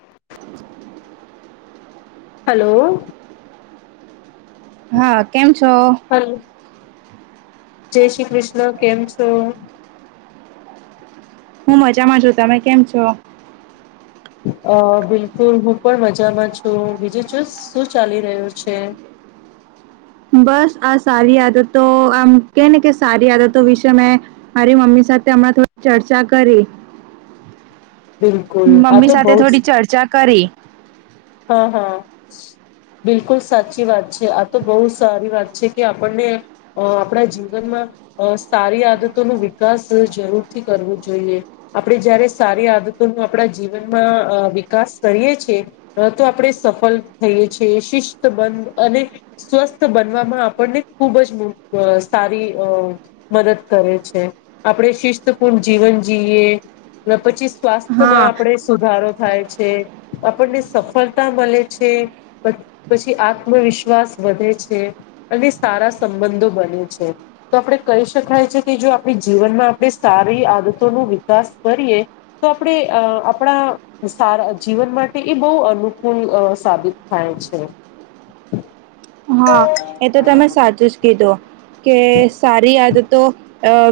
[inaudible] Hello હા કેમ છો? હલો જય શ્રી કૃષ્ણ કેમ છો? હું મજામાં છું તમે કેમ છો? હ અ બિલકુલ હું પણ મજામાં છું બીજું ચું શું ચાલી રહ્યું છે. [inaudible] બસ આ સારી આદતો આમ કે ને કે સારી આદતો વિશે મેં મારી મમ્મી સાથે તેમણા થોડી ચર્ચા કરી. બિલકુલ આ મમ્મી તો સાથે બહુત સ થોડી ચર્ચા કરી હા હા બિલકુલ સાચી વાત છે આ તો બહુ સારી વાત છે કે આપણને આપણા જીવનમાં સારી આદતો નુ વિકાસ જરૂરથી કરવો જોઈએ આપડે જયારે સારી આ બાબતો ન આપણા જીવનમાં વિકાસ કરીએ છીએ. તો આપણે સફળ થઈએ છીએ શિસ્ત બન અને સ્વસ્થ બનવામાં આપણને ખૂબ જ સારી મદદ કરે છે આપણે શિસ્તપૂર્ણ જીવન જીએ પછી હા સ્વાસ્થ્યમાં આપણે સુધારો થાય છે આપણને સફળતા મળે છે પછી આત્મવિશ્વાસ વધે છે અને સા રા સંબંધો બને છે તો આપણે કહી શકાય કે જો આપણી જીવનમાં આપણે સારી આદ તો નુ વિકાસ કરીએ તો આપણે અ આપણા સારા જીવન માટે એક બહુ અનુકૂલ સાબિત થાય છે. હા એ તો તમે સાચું જ કીધું. કે સારી આદતો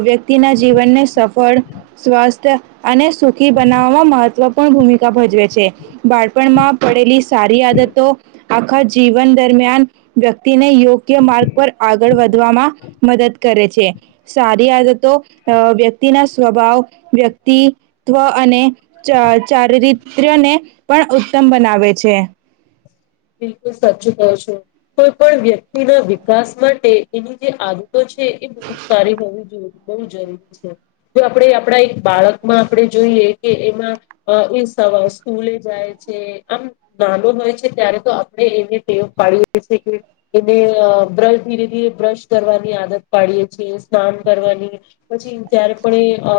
વ્યક્તિના જીવનને સફળ સ્વસ્થ અને સુખી બનાવવામાં મહત્વપૂર્ણ ભૂમિકા ભજવે છે બાળપણમાં પડેલી સારી આદત તો આખા જીવન દરમિયાન વ્યક્તિને યોગ ગ્ય માર્ગ પર આગળ વધવામાં મદદ કરે છે સારી આદત તો વ્યક્તિના સ્વભાવ વ્યક્તિત્વ અને અ ચારિત્ર્યને પણ ઉત્તમ બનાવે છે. બિલકુલ સાચચુ કહો છો કોઈ પણ વ્યક્તિના વિકાસ માટે એની જે આદતો એ બ સારી હોવી જોઈરી જો આપણે આપણા એક બાળકમાં આપણે જોઈ કે કે એમાં અ સવારે સ્કૂલે જાય છે આમ નાનો હોય છે ત્યારે તો આપણે એને તેવ પાડી છે કે એને અ બ્રશ ધીરે ધીરે બ્રશ કરવાની આદત પાડીએે છીએ સ્નાન કરવાની પછી જયારે પણ એ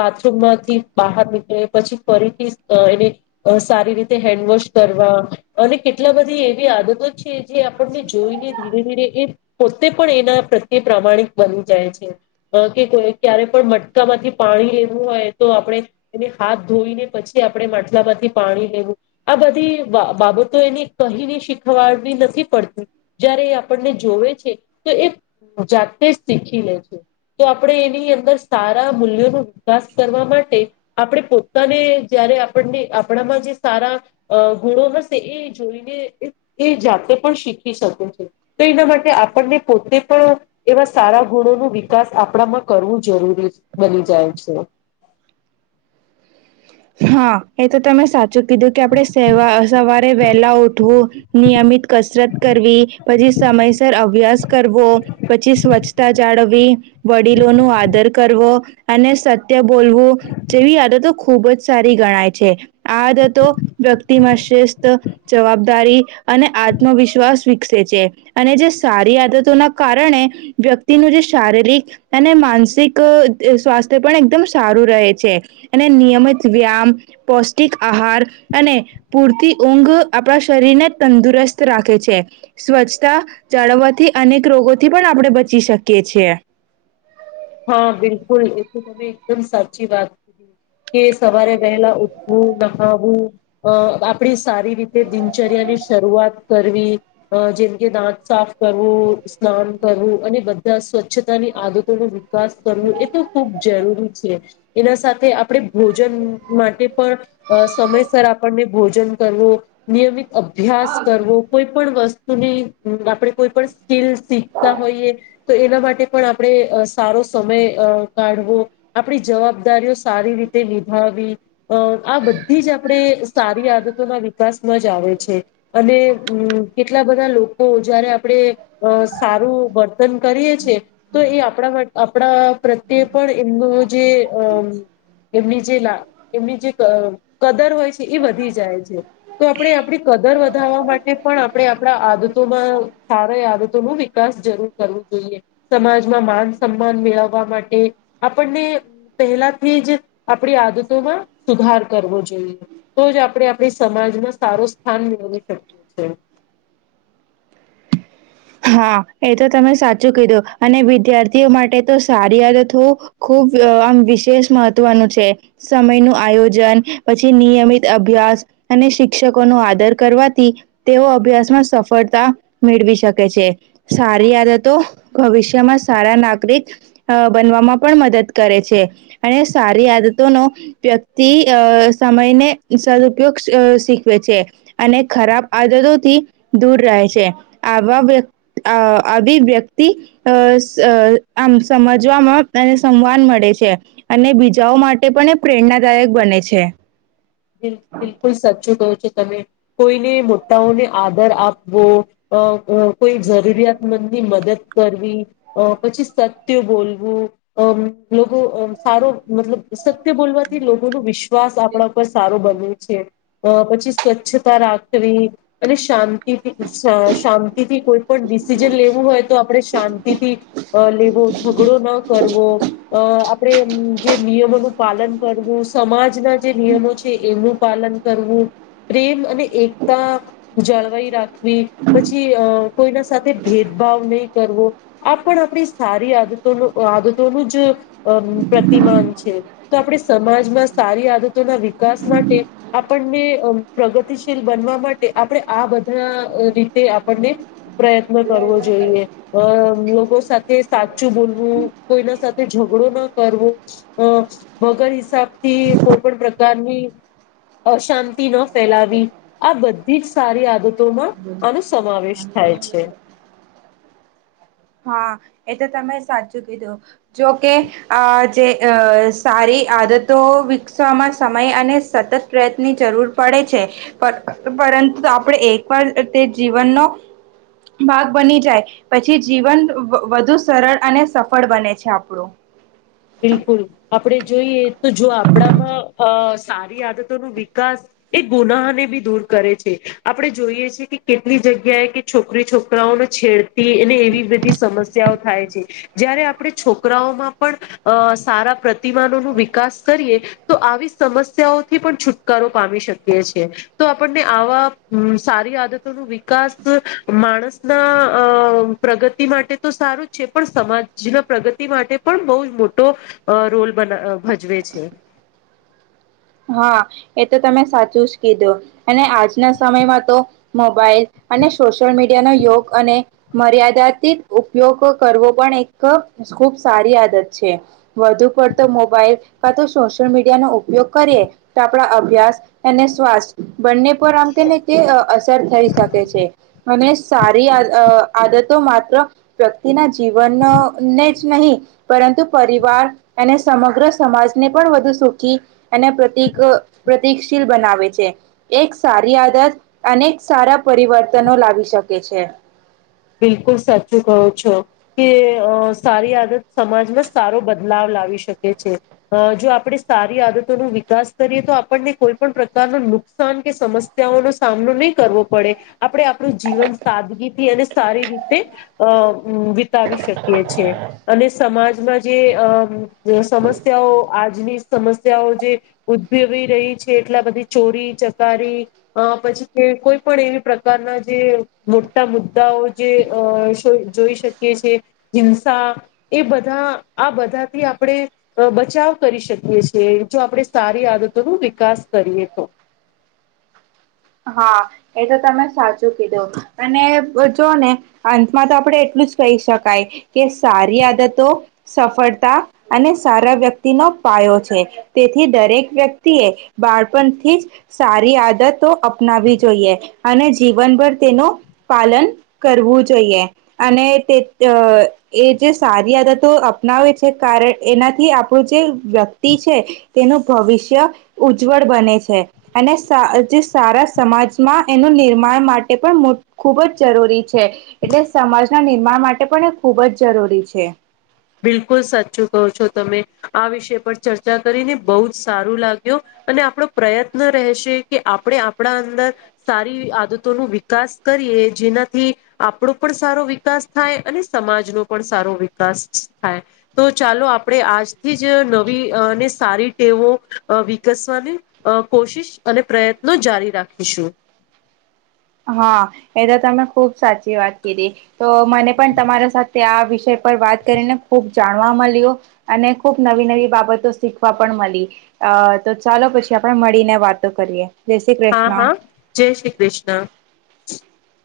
બાથરૂમ માંથી બહાર બાર નીકળે પછી ફરીથી એને સારી રીતે હેન્ડવોશ કરવા અને કેટલા બધી એવી આદતો છે જે આપણને જોઈને ધીરે ધીરે એ પોતે પણ એના પ્રત્યે પ્રામાણિક બની જાય છે અ કે ક્યારે પણ મટકા માંથી પાણી લેવું હોય તો આપણે એને હાથ ધોઈને પછી આપણે માટલામાંથી પાણી લેવું આ બધી બા બાબત તો એની કહીની શીખવાડવી નથી પડતી જયારે એ આપણને જોવે છે તો એ હું જાતે જ શીખી લેજો તો આપણે એની અંદર સારા મૂલ્યોનો વિકાસ કરવા માટે આપણે પોતાને જયારે રે આપને આપણામાં જે સારા અ ગુણો હશ તે એ જોઈને એ એ જાતે પણ શીખી શકે છે તો એના માટે આપણને પોતે પણ એવા સારા ગુણો નુ વિકાસ આપણામાં કરવું જરૂરી બની જાય છે [inaudible] હા એ તો તમે સાચું કીધું કે આપણે સેવા અ સવારે વહેલા ઉઠવું નિયમિત કસરત કરવી પછી સમયસર અભ્યાસ કરવો પછી સ્વચ્છતા જાળવી વડીલો નુ આદર કરવો અને સત્ય બોલવું જેવી આદતો ખૂબ જ સારી ગણાય છે આદતો વ્યક્તિમાં શિસ્ત જવાબદારી અને આત્મવિશ્વાસ વિકસે છે અને જે સારી આદતોના કારણે વ્યક્તિનું ત્રીસા શારીરિક અને માનસિક એ સ્વાસ્થ્ય પણ એકદમ સારું રહે છે અને નિયમિત વ્યામ પૌષ્ટિક આહાર અને પૂરતી ઊંઘ આપણા શરીરને તંદુરસ્ત સ્વસ્થ રાખે છે સ્વચ્છતા જાળવવાથી અનેક રોગોથી પણ આપણે બચી શકીએ છીએ હા બિલકુલ એ તો તમે એકદમ સાચી વાત કે સવારે વહેલા ઉઠવું નહાવું અ આપડી સારી રીતે દિનચર્યાની શઆત કરવી અ જેમકે દાંત સાફ કરવું સ્નાન કરવું અને બધા સ્વચ્છતાની આદતોનું વાત કરવુ એ તો ખૂબ જરૂરી છે એના સાથે આપણે ભોજન માટે પણ અ સમયસર આપણને ભોજન કરવું નિયમિત અભ્યાસ કરવો કોઈ પણ વસ્તુની આપણે કોઈ પણ સ્કીલ શીખતા હોઈએ તો એના માટે પણ આપણે અસ સારો સમય અ કાઢવો આપણી જવાબદારીઓ સારી રીતે નિભાવી અ આ બધી જ આપણે સારી આદતોના વિકાસમાં જ આવે છે અને હૂ કેટલા એના બધા લોકો જયારે આપણે અ સારું વર્તન કરીએ છીએ તો એ આપણા માટે આપણા આ પ્રત્યે પણ એમનું જે અમ એમની જે લા એમની જે ક કદર હોય છે એ વધી જાય છે તો આપણે આપણી ક કદર વધારવા માટે પણ આપણે આપણા આદતોમાં સારા આદતો નુ વિકાસ જરૂર કરવું જરૂર જોઈએ સમાજમાં માન સમાન મેળવવા માટે આપણને પહેલાથી જ આપણી આદતોમાં સુધારા ઉઘાર કરવો જોઈએ તો જ આપણે આપણી સમાજમાં સારું સ્થાન મેળવી શકીએ [inaudible] હા એ તો તમે સાચું કીધું અને વિદ્યાર્થીઓ માટે તો સારી આદત તો ખૂબ અ આમ વિશેષ મહત્વનું છે સમય નું આયોજન પછી નિયમિત અભ્યાસ અને શિક્ષકો નો આદર કરવાથી તેઓ અભ્યાસમાં સફળતા મેળવી શકે તે છે સારી આદતો ભવિષ્યમાં સારા નાગરિક અ બનવામાં પણ મદદ કરે છે અને સારી આદતો નો વ્યક્તિ અ સમયને સલ વૃક્ષ શીખવે છે અને ખરાબ આદતોથી દૂર રહે છે વાવે આ આ આવી વ્યક્તિ અ સ આમ સમજવામાં એસ સંવાન મળે છે અને બીજાઓ માટે પણ એ પ્રેરણાદાયક બને છે બિલ બિલકુલ સચું તો ત કોઈને મોટાઓને આદર આપવો કોઈ જરૂરિયાતમ મદદ કરવી પછી સત્ય બોલવું આમ લોકો મતલબ સત્ય બોલવાથી લોકો ન વિશ્વાસ આપણા ઉપર સારો બને છે અ પછી સ્વચ્છતા રાખવી અને શાંત શાંતિથી કોઈ પણ ડિસિઝન લેવું હોય તો આપણે શાંતિથી લેવું ઝગડો ન કરવો અ આપડે જે નિયમોનું પાલન કરવું સમાજના જે નિયમો છે એમનું પાલન કરવું પ્રેમ અને એકતા જાળવાઈ રાખવી પછી અ કોઈના સાથે ભેદ ભાવ નહી કરવો આપ આપણી સારી આદતો આદતોનું જ પ્રતિક છે તો આપણે સમાજમાં સારી આદત ના વિકાસ માટે આપણને પ્રગતિશીલ બનવા માટે આપણે આ બધા રીતે આપણને પ્રયત્ન કરવો જોઈએ લોકો સાથે સાચું બોલવું કોઈના સાથે ઝઘડો ના કરવો અ વગર હિસાબ થી કોઈ પણ પ્રકારની અશાંતિ ન ફેલાવી આ બધી જ સારી આદતોમાં આનો સમાવેશ થાય છે હા એ તો તમે સાચું કીધું જોકે આ જે અ સારી આદતો વિકસવામાં સમય અને સતત પ્રયત્નની જરૂર પડે છે પરંતુ આપણે એકવાર તે જીવનનો ભાગ બની જાય પછી જીવન વધુ સરળ અને સફળ બને છે આપણું બિલકુલ આપણે જોઈએ તો જો આપણામાં સારી આદતો ન વિકાસ એ ગુનાહને બી દૂર કરે છે આપણે જોઈએ છે કે કેટલી જગ્યાએ કે છોકરી છોકરાઓને છેડતી અને એવી બધી સમસ્યાઓ થાય જયારે આપણે છોકરાઓમાં પણ અ સારા પ્રતિમાનો ન વિકાસ કરીએ તો આવી સમસ્યાઓથી પણ છુટકારો પામી શકે એ છે તો આપણને આવા સારી આદતોનો વિકાસ માણસના પ્રગતિ માટે તો સારું જ છે પણ સમાજના પ્રગતિ માટે પણ બહુ જ મોટો રોલ ભજવે છે હા એ તો તમે સાચું જ કીધું અને આજના સમયમાં તો મોબાઈલ અને સોશિયલ મીડિયા ન યોગ અને મર્યાદિત ઉપયોગ કરવો પણ એક ખુબ સારી આદત છે વધુ પડતો મોબાઈલ કાતો સોશિયલ મીડિયા નો ઉપયોગ કરીએ તો આપણા અભ્યાસ અને સ્વાસ્થ બંને પર આમ કેને કે અસર થઈ શકે છે અને સારી આદત તો મા વ્યક્તિના જીવનને જ નહીં પરંતુ પરિવાર અને સમગ્ર સમાજને પણ વધુ સુખી અને પ્રતિક પ્રતિકશીલ બનાવે છે એક સારી આદત અને સારા પરિવર્તનો લાવી શકે છે બિલકુલ સાચું કહો છો કે સારી આદત સમાજમાં સારો બદલાવ લાવી શકે છે જો આપડે સારી આદતોનું વિકાસ કરીએ તો આપણને કોઈ પણ પ્રકાર ન નુકસાન કે સમસ્યાઓનો સામનો નહીં કરવો પડે આપણે આપણું જીવન સાદગીથી અને સારી રીતે અ વિતાવી શકીએ છીએ અને સમાજમાં જે અ સમસ્યાઓ આજની સમસ્યાઓ જે ઉદભવી રહી છે એટલે આ બધી ચોરી ચકારી પછી કોઈ પણ એવી પ્રકારના જે મોટા મુદ્દા મુદાઓ જે જોઈ શકીએ છે હિંસા એ બધા આ બધા થી આપણે બચાવ કરી શકીએ છીએ જો આપણે સારી આદતોનો વિકાસ કરીએ તો [inaudible] હા એ તો તમે સાચું કીધું અને જોવુંઓ ને અંતમાં તો આપડે એટલું જ કહી શકાય કે, સારી આદતો, સફળતા અને સારા વ્યક્તિનો છે. તેથી દરેક વ્યક્તિ એ બાળપણથી જ, સારી આદતો અપનાવી જોઈએ. અને જીવનભર તેનું પાલન કરવું જોઈએ. અને તે, એ જે સારી આદતો અપનાવે છે. કારણ એનાથી આપણું જે વ્યક્તિ છે. ભવિષ્ય ઉજ્જવળ બને છે. અને જે સારા સમાજમાં એનું નિર્માણ માટે પણ મોટુ, ખૂબ જ જરૂરી છે. એટલે સમાજના નિર્માણ માટે પણ, એ ખૂબ જ જરૂરી છે. બિલકુલ સાચું કહો છો તમે, આ વિષય પર ચર્ચા કરીને બહુ જ સારું લાગ્યું. અને આપણો પ્રયત્ન રહેશે કે, આપણે આપણા અંદર સારી આદતો ન વિકાસ કરી જેનાથી, આપણો પણ સારો વિકાસ થાય, અને સમાજનો પણ સારો વિકાસ થાય. તો ચાલો, આપણેે આજથી જ નવી અંને સારી ટેવો વિકા અને કોશિશ અને પ્રયત્નો જારી રાખીશું. હા એ તો તમે ખુબ સાચી વાત કીધી, તો મને પણ તમારા સાથે આ વિષય વિષ પર વાત કરીને, ખૂબ જાણવા મળ્યો, અને ખુબ નવી નવી બાબતો શીખવા પણ મળી. અ તો ચાલો પછી, આપણે મળીને વાતો કરીએ. જય શ્રી હા કૃષ્ણ હા જય શ્રી કૃષ્ણ! [inaudible]